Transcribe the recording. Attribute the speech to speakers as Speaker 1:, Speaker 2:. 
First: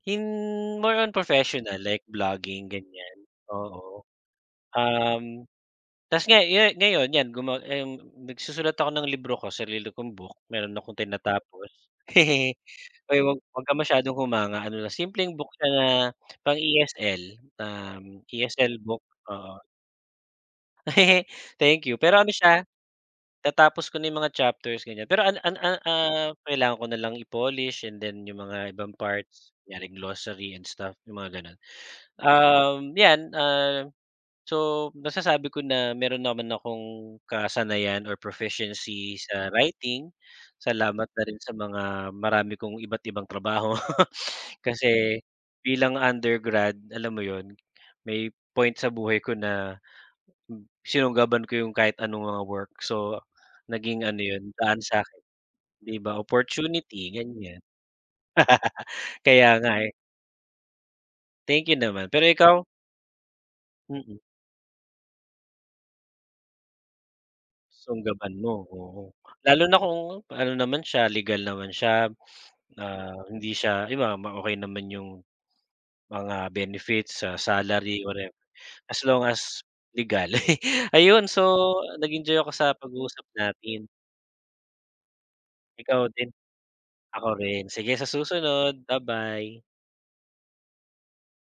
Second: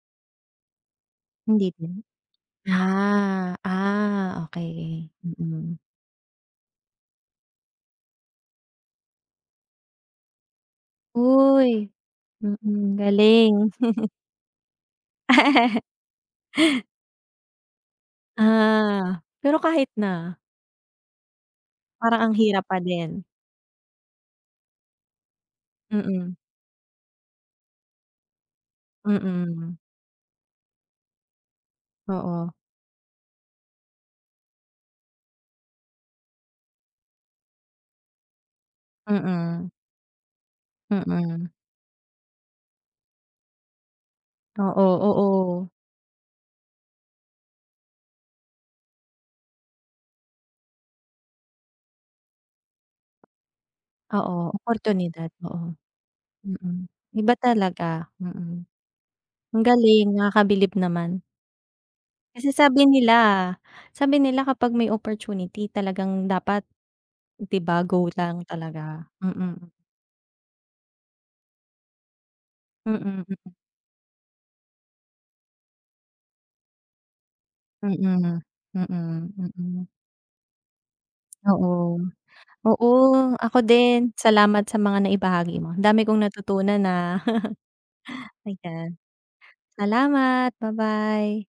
Speaker 1: In more on
Speaker 2: Hindi
Speaker 1: professional
Speaker 2: din.
Speaker 1: like vlogging ganyan
Speaker 2: Ah,
Speaker 1: oo.
Speaker 2: ah, okey,
Speaker 1: Um,
Speaker 2: mm.
Speaker 1: 'tas nga yan ngayon yan guma ayung nagsusulat ako ng libro ko sarili kong book meron akong tinatapos.
Speaker 2: Uy, mm,
Speaker 1: Oy huwag huwag
Speaker 2: galing.
Speaker 1: ka masyadong humanga ano na simpleng book ng, ah, pang ESL um, ESL book,
Speaker 2: Ah,
Speaker 1: oo.
Speaker 2: pero kahit na.
Speaker 1: Thank you pero
Speaker 2: Parang
Speaker 1: ano
Speaker 2: ang hirap
Speaker 1: siya.
Speaker 2: pa din.
Speaker 1: natapos ko na yung mga chapters ganyan, pero an an ah,
Speaker 2: Mm.
Speaker 1: kailangan ko na lang i-polish, and then yung mga ibang parts,
Speaker 2: Mm.
Speaker 1: yaring glossary and stamp yung mga ganon.
Speaker 2: Oo.
Speaker 1: Um, yan ah, so, nasasabi ko na meron naman akong kasanayan or proficiency sa
Speaker 2: Mm.
Speaker 1: writing. Salamat na rin
Speaker 2: Mm.
Speaker 1: sa mga marami kong iba't ibang trabaho
Speaker 2: Oo,
Speaker 1: kasi
Speaker 2: oo.
Speaker 1: bilang undergrad, alam mo yun, may point sa buhay ko na sinunggaban ko yung kahit anong mga work. So naging ano
Speaker 2: Oo
Speaker 1: yun, daan sa'kin,
Speaker 2: oportunidad oo.
Speaker 1: 'di ba
Speaker 2: Mm,
Speaker 1: opportunity
Speaker 2: iba
Speaker 1: ganyan.
Speaker 2: talaga, mm.
Speaker 1: Kaya
Speaker 2: Ang
Speaker 1: nga eh.
Speaker 2: galing nakakabilib naman.
Speaker 1: Thank you naman, pero
Speaker 2: Kasi
Speaker 1: ikaw?
Speaker 2: sabi nila sabi
Speaker 1: Mm.
Speaker 2: nila kapag may opportunity, talagang dapat, 'di ba go
Speaker 1: Sunggaban
Speaker 2: lang
Speaker 1: mo,
Speaker 2: talaga?
Speaker 1: oo. Lalo
Speaker 2: Mm.
Speaker 1: na kung, ano naman siya, legal naman siya, um,
Speaker 2: Mm mm.
Speaker 1: hindi siya iba, bam okey naman yung mga benefits, ah salary, whatever,
Speaker 2: Mm,
Speaker 1: as long
Speaker 2: mm,
Speaker 1: as,
Speaker 2: mm.
Speaker 1: legal. Ayun so
Speaker 2: Oo.
Speaker 1: nag-enjoy ako sa
Speaker 2: Oo,
Speaker 1: pag-uusap
Speaker 2: ako
Speaker 1: natin.
Speaker 2: din, salamat sa mga naibahagi mo, dami
Speaker 1: Ikaw
Speaker 2: kong
Speaker 1: din.
Speaker 2: natutunan, ah.
Speaker 1: Ako rin, sige sa susunod,
Speaker 2: Ayan,
Speaker 1: ba-bye.
Speaker 2: salamat, ba-bye.